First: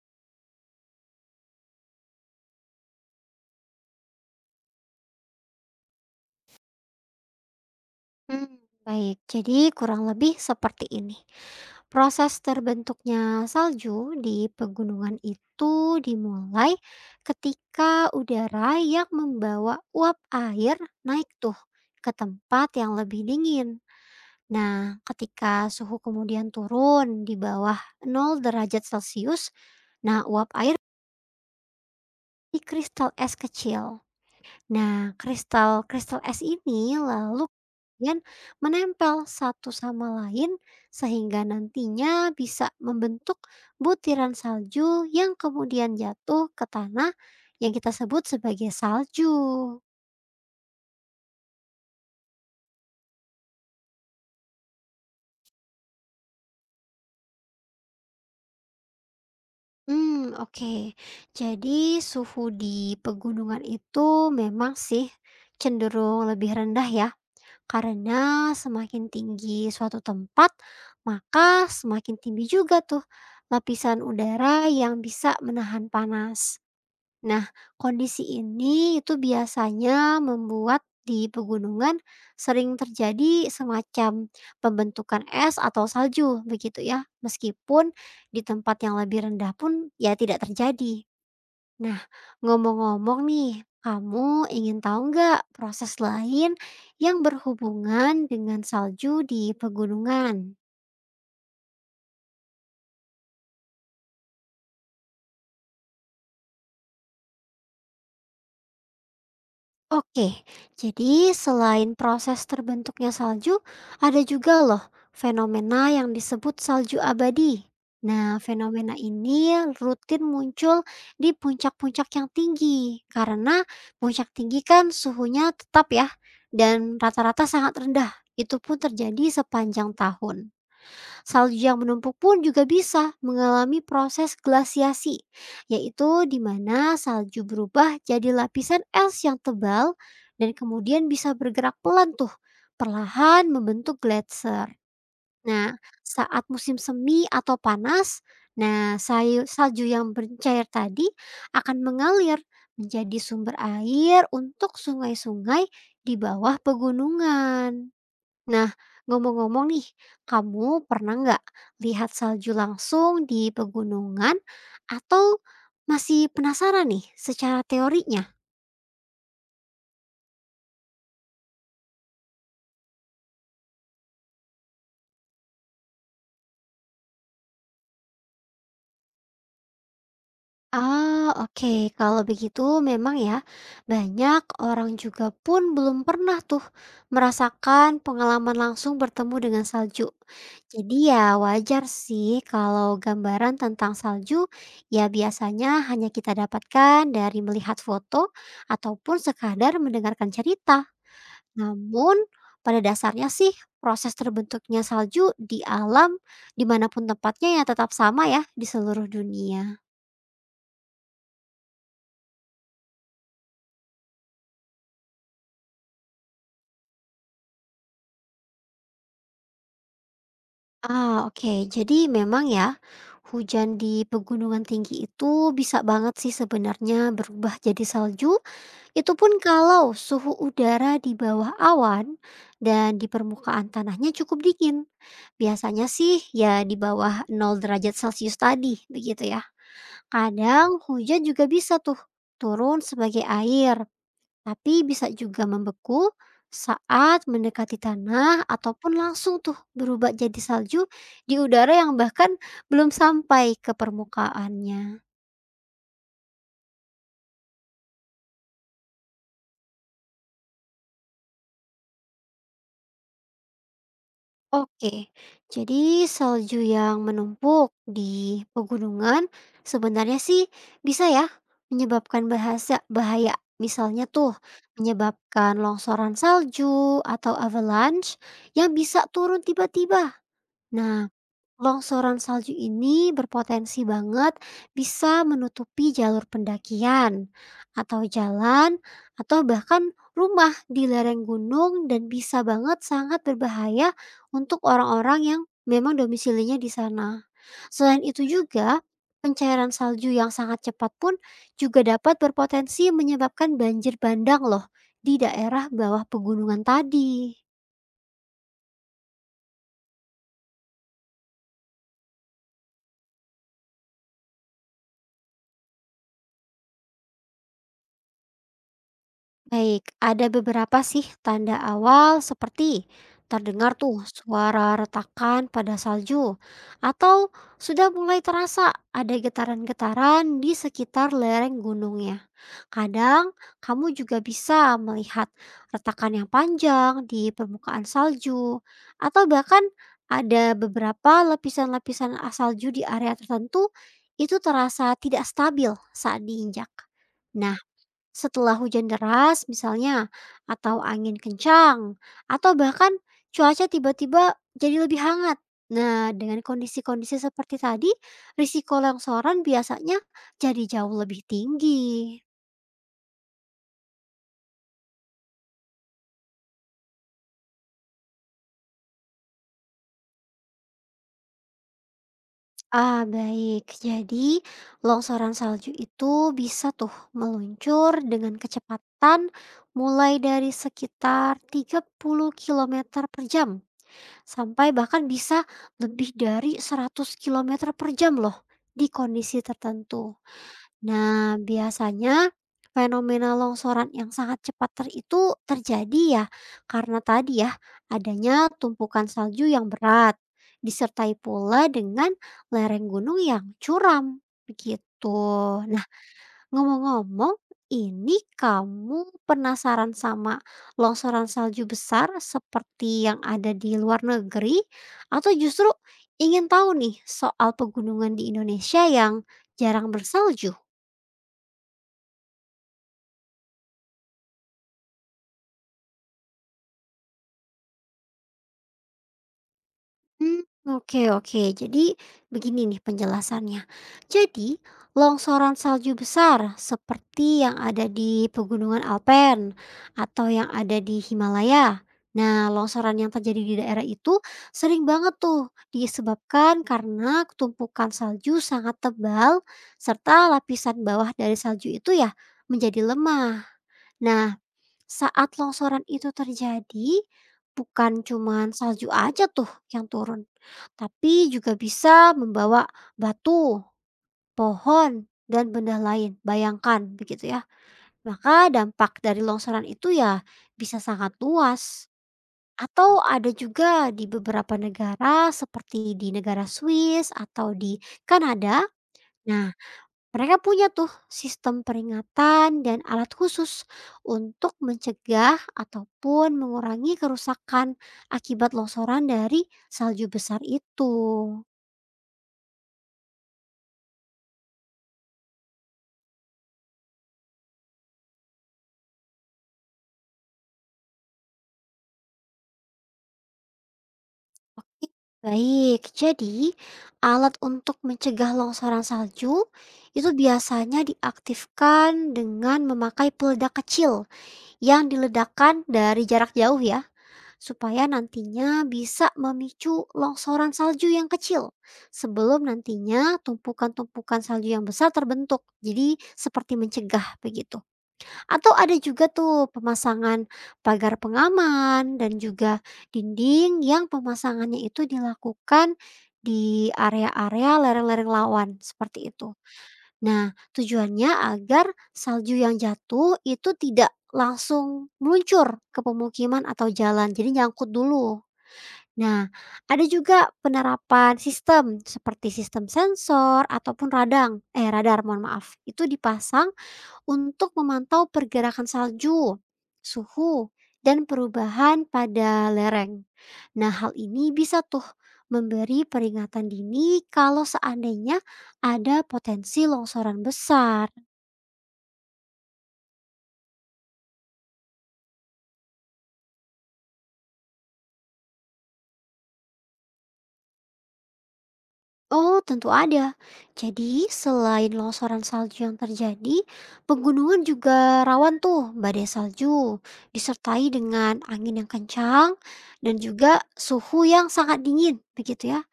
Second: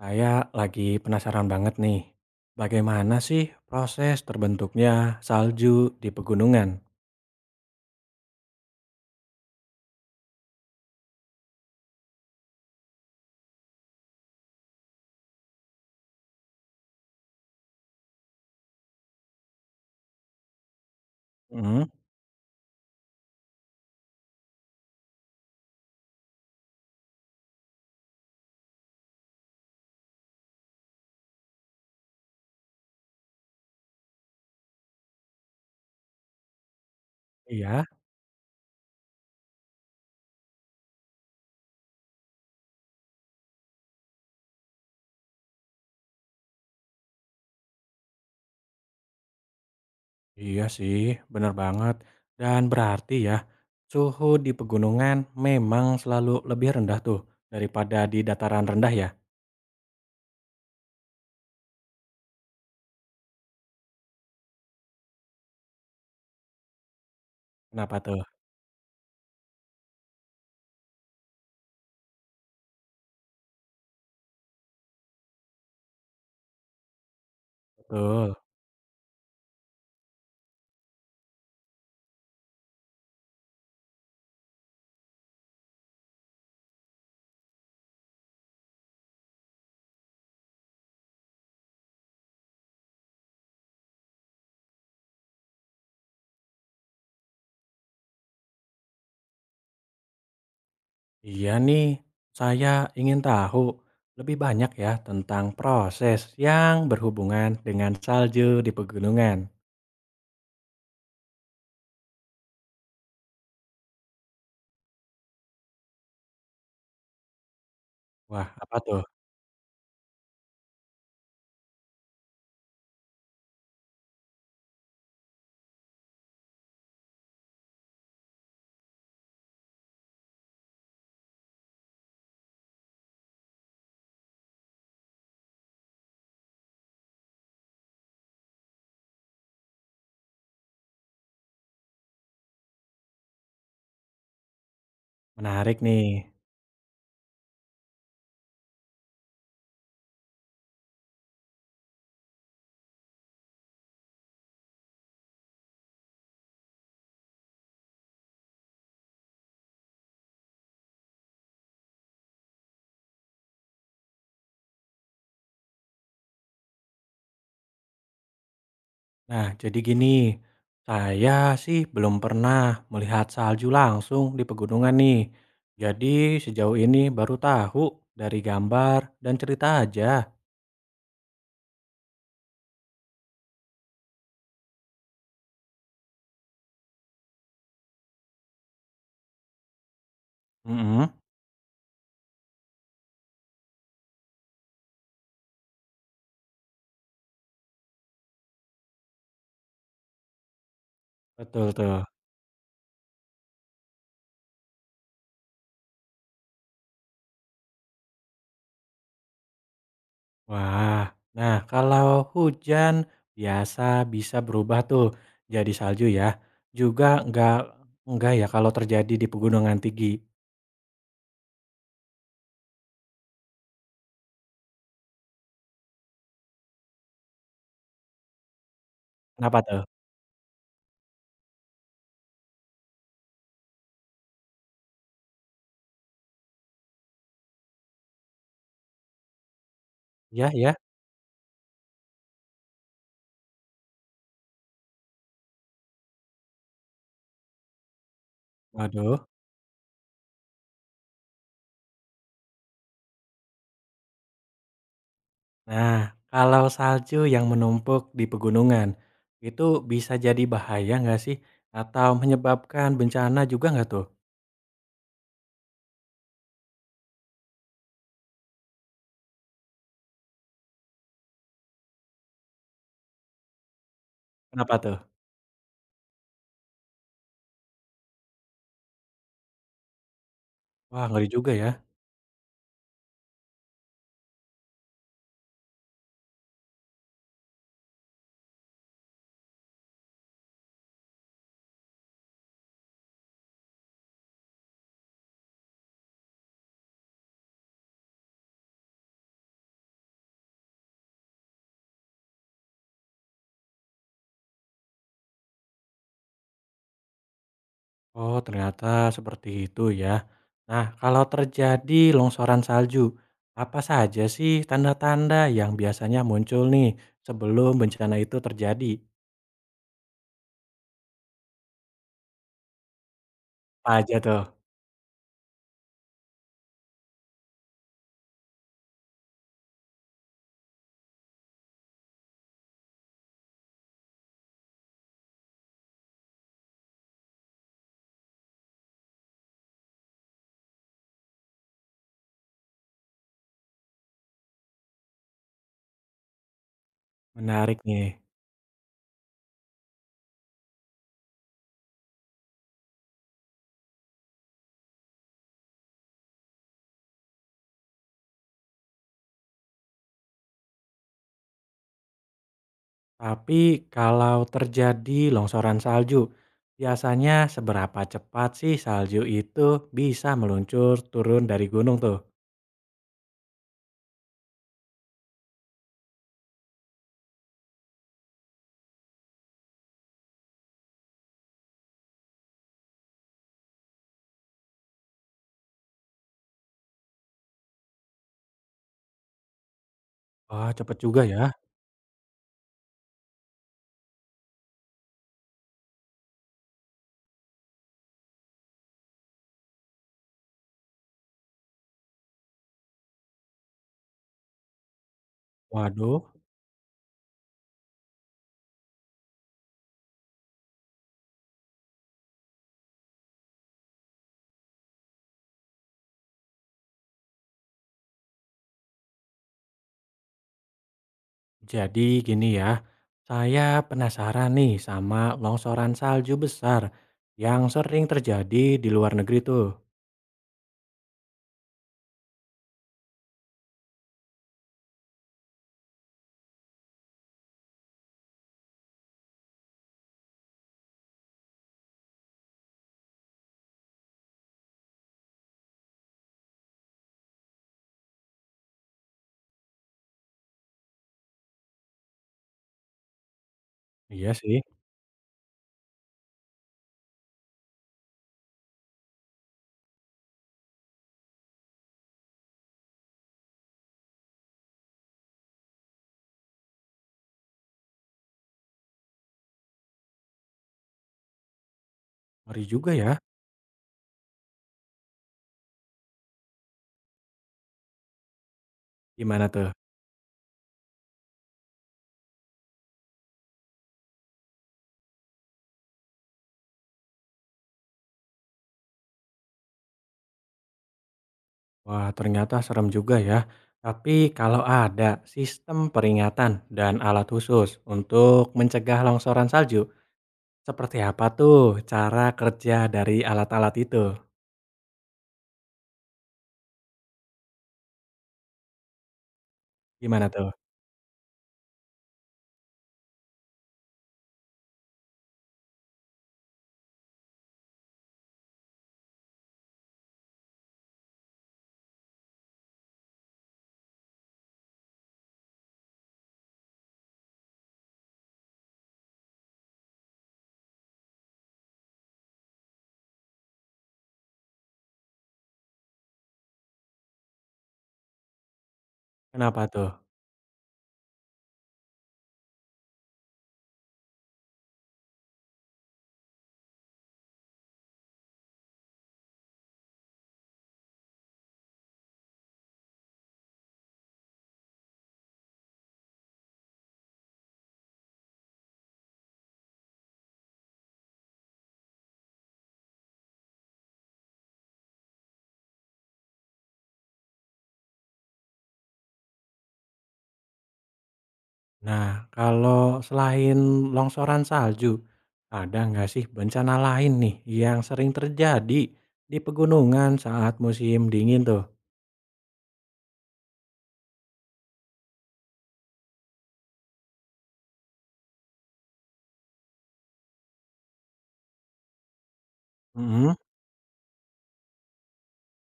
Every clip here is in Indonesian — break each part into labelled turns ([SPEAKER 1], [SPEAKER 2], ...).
[SPEAKER 1] Saya lagi penasaran banget nih, bagaimana sih proses terbentuknya salju di pegunungan?
[SPEAKER 2] Hmm, baik, jadi kurang lebih seperti ini. Proses terbentuknya salju di pegunungan itu dimulai ketika udara yang membawa uap air naik tuh
[SPEAKER 1] Hmm.
[SPEAKER 2] ke tempat yang lebih dingin. Nah, ketika suhu kemudian turun di bawah 0 derajat Celcius, nah uap air di kristal es kecil. Nah, kristal-kristal es ini lalu
[SPEAKER 1] Iya.
[SPEAKER 2] kemudian menempel satu sama lain sehingga nantinya bisa membentuk butiran salju yang kemudian jatuh ke tanah yang kita sebut sebagai salju.
[SPEAKER 1] Iya sih, bener banget. Dan berarti ya, suhu di pegunungan memang selalu lebih rendah tuh daripada di dataran rendah ya.
[SPEAKER 2] Hmm, oke. Jadi suhu di pegunungan itu memang sih cenderung lebih rendah ya.
[SPEAKER 1] Kenapa tuh?
[SPEAKER 2] Karena semakin tinggi suatu tempat, maka semakin tinggi juga tuh lapisan udara yang bisa menahan panas. Nah, kondisi
[SPEAKER 1] Betul.
[SPEAKER 2] ini itu biasanya membuat di pegunungan sering terjadi semacam pembentukan es atau salju begitu ya. Meskipun di tempat yang lebih rendah pun ya tidak terjadi. Nah, ngomong-ngomong nih, kamu ingin tahu nggak proses lain yang berhubungan dengan salju di pegunungan?
[SPEAKER 1] Iya nih, saya ingin tahu lebih banyak ya tentang proses yang berhubungan dengan salju di pegunungan.
[SPEAKER 2] Oke, jadi selain proses terbentuknya salju, ada juga loh fenomena yang disebut salju abadi. Nah,
[SPEAKER 1] Wah, apa
[SPEAKER 2] fenomena
[SPEAKER 1] tuh?
[SPEAKER 2] ini rutin muncul di puncak-puncak yang tinggi karena puncak tinggi kan suhunya tetap ya dan rata-rata sangat rendah. Itu pun terjadi sepanjang tahun. Salju yang menumpuk pun juga bisa mengalami proses glasiasi, yaitu di mana salju berubah jadi lapisan es yang tebal dan kemudian bisa bergerak pelan tuh, perlahan membentuk gletser.
[SPEAKER 1] Menarik
[SPEAKER 2] Nah,
[SPEAKER 1] nih.
[SPEAKER 2] saat musim semi atau panas, nah salju yang bercair tadi akan mengalir menjadi sumber air untuk sungai-sungai di bawah pegunungan. Nah, ngomong-ngomong nih, kamu pernah nggak lihat salju langsung di pegunungan atau masih penasaran nih secara teorinya?
[SPEAKER 1] Nah, jadi gini, saya sih belum pernah melihat salju langsung di pegunungan nih. Jadi sejauh ini baru tahu dari gambar dan cerita aja.
[SPEAKER 2] Ah, oke. Kalau begitu memang ya, banyak orang juga pun belum pernah tuh merasakan pengalaman langsung bertemu dengan salju. Jadi
[SPEAKER 1] Mm-mm.
[SPEAKER 2] ya wajar sih kalau gambaran tentang salju ya biasanya hanya kita dapatkan dari melihat foto ataupun sekadar mendengarkan cerita.
[SPEAKER 1] Betul tuh.
[SPEAKER 2] Namun pada dasarnya sih proses terbentuknya salju di alam dimanapun tempatnya ya tetap sama ya di seluruh dunia.
[SPEAKER 1] Wah, nah kalau hujan biasa bisa berubah tuh jadi salju ya. Juga nggak ya kalau terjadi di pegunungan tinggi.
[SPEAKER 2] Ah, oke. Jadi memang ya, hujan di pegunungan tinggi itu bisa banget sih sebenarnya berubah jadi salju. Itu pun
[SPEAKER 1] Kenapa tuh?
[SPEAKER 2] kalau suhu udara di bawah awan dan di permukaan tanahnya cukup dingin. Biasanya sih ya di bawah 0 derajat Celcius tadi, begitu ya.
[SPEAKER 1] Ya ya.
[SPEAKER 2] Kadang hujan juga bisa tuh turun sebagai air tapi bisa juga membeku saat mendekati tanah ataupun
[SPEAKER 1] Waduh.
[SPEAKER 2] langsung tuh berubah jadi salju di udara yang bahkan belum sampai ke permukaannya.
[SPEAKER 1] Nah, kalau salju yang menumpuk di pegunungan, itu bisa jadi bahaya nggak sih? Atau menyebabkan bencana juga nggak tuh?
[SPEAKER 2] Oke, jadi salju yang menumpuk di pegunungan sebenarnya sih bisa ya menyebabkan bahasa bahaya. Misalnya tuh
[SPEAKER 1] Kenapa tuh?
[SPEAKER 2] menyebabkan longsoran salju atau avalanche yang bisa turun tiba-tiba.
[SPEAKER 1] Wah,
[SPEAKER 2] Nah,
[SPEAKER 1] ngeri juga ya.
[SPEAKER 2] longsoran salju ini berpotensi banget bisa menutupi jalur pendakian atau jalan atau bahkan rumah di lereng gunung dan bisa banget sangat berbahaya untuk orang-orang yang memang domisilinya di sana. Selain itu juga, pencairan salju yang sangat cepat pun juga dapat berpotensi menyebabkan banjir bandang loh di daerah bawah pegunungan tadi.
[SPEAKER 1] Oh, ternyata seperti itu ya. Nah, kalau terjadi longsoran salju, apa saja sih tanda-tanda yang biasanya muncul nih sebelum bencana itu terjadi?
[SPEAKER 2] Baik, ada beberapa sih tanda awal seperti terdengar
[SPEAKER 1] Apa
[SPEAKER 2] tuh
[SPEAKER 1] aja tuh?
[SPEAKER 2] suara retakan pada salju atau sudah mulai terasa ada getaran-getaran di sekitar lereng gunungnya. Kadang kamu juga bisa melihat retakan yang panjang di permukaan salju atau bahkan ada beberapa lapisan-lapisan salju di area tertentu itu terasa tidak stabil saat diinjak. Nah,
[SPEAKER 1] Menarik nih.
[SPEAKER 2] setelah hujan deras misalnya, atau angin kencang, atau bahkan cuaca tiba-tiba jadi lebih hangat. Nah, dengan kondisi-kondisi seperti tadi, risiko longsoran biasanya jadi jauh lebih tinggi.
[SPEAKER 1] Tapi kalau terjadi longsoran salju, biasanya seberapa cepat sih salju itu bisa meluncur turun dari gunung tuh?
[SPEAKER 2] Ah, baik. Jadi, longsoran salju itu bisa tuh meluncur dengan kecepatan mulai dari sekitar 30 kilometer per jam. Sampai bahkan bisa lebih dari 100 kilometer per jam loh di kondisi tertentu.
[SPEAKER 1] Wah, cepet juga
[SPEAKER 2] Nah,
[SPEAKER 1] ya.
[SPEAKER 2] biasanya fenomena longsoran yang sangat cepat itu terjadi ya karena tadi ya adanya tumpukan salju yang berat disertai pula dengan lereng gunung yang curam begitu.
[SPEAKER 1] Waduh.
[SPEAKER 2] Ngomong-ngomong, ini kamu penasaran sama longsoran salju besar seperti yang ada di luar negeri, atau justru ingin tahu nih soal pegunungan di Indonesia yang jarang bersalju?
[SPEAKER 1] Jadi gini ya, saya penasaran nih sama longsoran salju besar yang sering terjadi di luar negeri tuh.
[SPEAKER 2] Mmm, oke oke. Jadi begini nih penjelasannya. Jadi, longsoran salju besar seperti yang ada di Pegunungan Alpen atau yang ada di Himalaya. Nah, longsoran yang terjadi di daerah itu sering banget tuh disebabkan karena tumpukan salju sangat tebal serta lapisan bawah dari salju itu ya menjadi lemah.
[SPEAKER 1] Iya
[SPEAKER 2] Nah,
[SPEAKER 1] sih,
[SPEAKER 2] saat longsoran itu terjadi, bukan cuman salju aja tuh yang turun, tapi juga bisa membawa batu, pohon, dan benda lain. Bayangkan begitu ya. Maka dampak dari longsoran itu ya bisa sangat luas.
[SPEAKER 1] ngeri juga
[SPEAKER 2] Atau
[SPEAKER 1] ya.
[SPEAKER 2] ada juga di beberapa negara seperti di negara Swiss atau di Kanada.
[SPEAKER 1] Gimana
[SPEAKER 2] Nah,
[SPEAKER 1] tuh?
[SPEAKER 2] mereka punya tuh sistem peringatan dan alat khusus untuk mencegah ataupun mengurangi kerusakan akibat longsoran dari salju besar itu.
[SPEAKER 1] Wah, ternyata serem juga ya. Tapi kalau ada sistem peringatan dan alat khusus untuk mencegah longsoran salju, seperti apa tuh cara kerja dari alat-alat itu?
[SPEAKER 2] Baik, jadi alat untuk mencegah longsoran salju itu
[SPEAKER 1] Gimana tuh?
[SPEAKER 2] biasanya diaktifkan dengan memakai peledak kecil yang diledakkan dari jarak jauh ya, supaya nantinya bisa memicu longsoran salju yang kecil sebelum nantinya tumpukan-tumpukan salju yang besar terbentuk. Jadi seperti mencegah begitu. Atau ada juga tuh pemasangan pagar pengaman dan juga dinding yang pemasangannya itu dilakukan di area-area lereng-lereng lawan seperti itu.
[SPEAKER 1] Kenapa tuh?
[SPEAKER 2] Nah, tujuannya agar salju yang jatuh itu tidak langsung meluncur ke pemukiman atau jalan, jadi nyangkut dulu. Nah, ada juga penerapan sistem seperti sistem sensor ataupun radang, eh radar mohon maaf, itu dipasang untuk memantau pergerakan salju, suhu, dan perubahan pada lereng. Nah, hal ini bisa tuh memberi peringatan dini kalau seandainya ada potensi longsoran besar.
[SPEAKER 1] Nah, kalau selain longsoran salju, ada nggak sih bencana lain nih yang sering terjadi di pegunungan saat musim dingin tuh?
[SPEAKER 2] Oh, tentu ada. Jadi, selain longsoran salju yang terjadi, pegunungan juga rawan tuh badai salju, disertai dengan angin yang kencang dan
[SPEAKER 1] Mm-mm.
[SPEAKER 2] juga suhu yang sangat dingin, begitu ya.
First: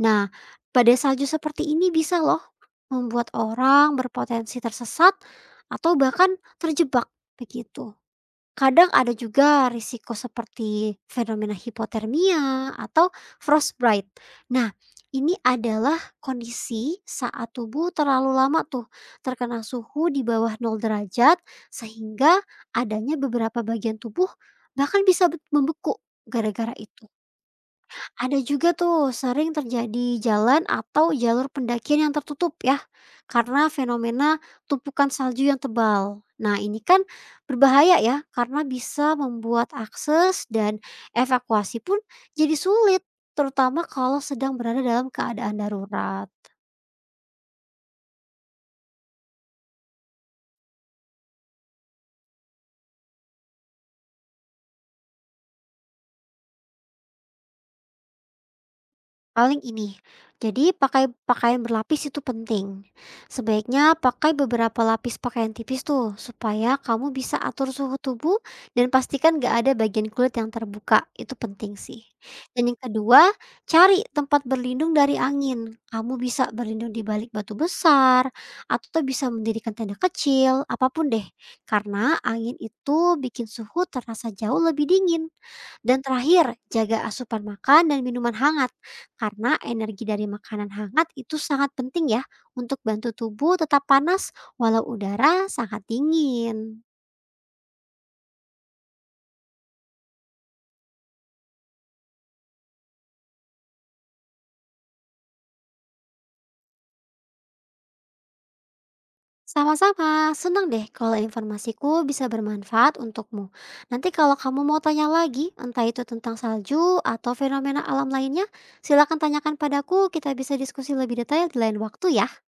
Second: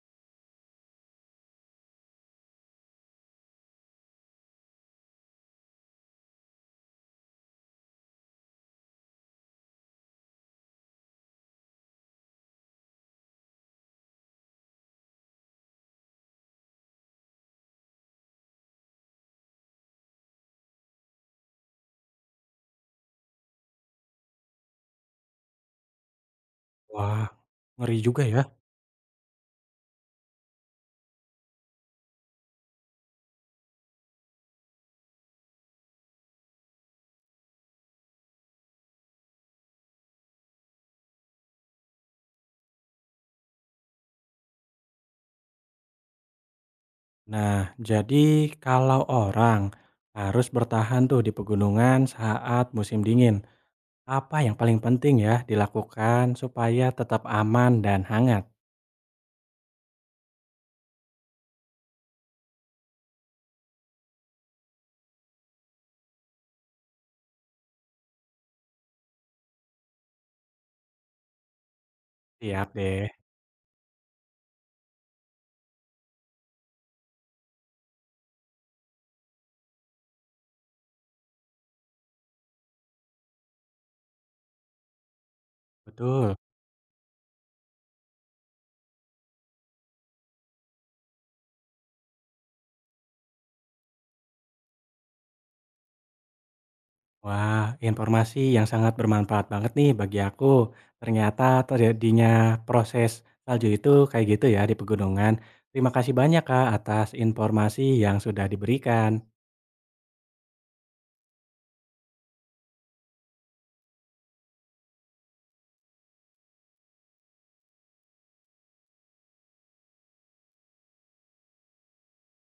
[SPEAKER 2] Nah, badai salju seperti ini bisa loh membuat orang berpotensi tersesat atau bahkan terjebak begitu. Kadang ada juga risiko seperti fenomena hipotermia atau frostbite. Nah, ini adalah kondisi saat tubuh terlalu lama tuh terkena suhu di bawah 0 derajat sehingga adanya beberapa bagian tubuh bahkan bisa membeku gara-gara itu.
[SPEAKER 1] Wah, ngeri juga
[SPEAKER 2] Ada
[SPEAKER 1] ya.
[SPEAKER 2] juga tuh sering terjadi jalan atau jalur pendakian yang tertutup ya, karena fenomena tumpukan salju yang tebal. Nah ini kan berbahaya ya, karena bisa membuat akses dan evakuasi pun jadi sulit, terutama kalau sedang berada dalam keadaan darurat.
[SPEAKER 1] Nah, jadi kalau orang harus bertahan tuh di pegunungan saat musim dingin, apa yang paling penting ya dilakukan supaya tetap aman dan hangat?
[SPEAKER 2] Paling ini, jadi pakai pakaian berlapis itu penting. Sebaiknya pakai beberapa lapis pakaian tipis tuh, supaya kamu bisa atur suhu tubuh dan pastikan gak ada bagian kulit yang terbuka. Itu penting sih.
[SPEAKER 1] Siap
[SPEAKER 2] Dan yang
[SPEAKER 1] deh.
[SPEAKER 2] kedua, cari tempat berlindung dari angin. Kamu bisa berlindung di balik batu besar, atau bisa mendirikan tenda kecil, apapun deh. Karena angin itu bikin suhu terasa jauh lebih dingin. Dan
[SPEAKER 1] Betul.
[SPEAKER 2] terakhir, jaga asupan makan dan minuman hangat, karena energi dari makanan hangat itu sangat penting ya untuk bantu tubuh tetap panas walau udara sangat dingin.
[SPEAKER 1] Wah, informasi yang sangat bermanfaat banget nih bagi aku. Ternyata terjadinya proses salju itu kayak gitu ya di pegunungan. Terima kasih banyak Kak atas informasi yang sudah diberikan.
[SPEAKER 2] Sama-sama, senang deh kalau informasiku bisa bermanfaat untukmu. Nanti kalau kamu mau tanya lagi, entah itu tentang salju atau fenomena alam lainnya, silakan tanyakan padaku, kita bisa diskusi lebih detail di lain waktu ya.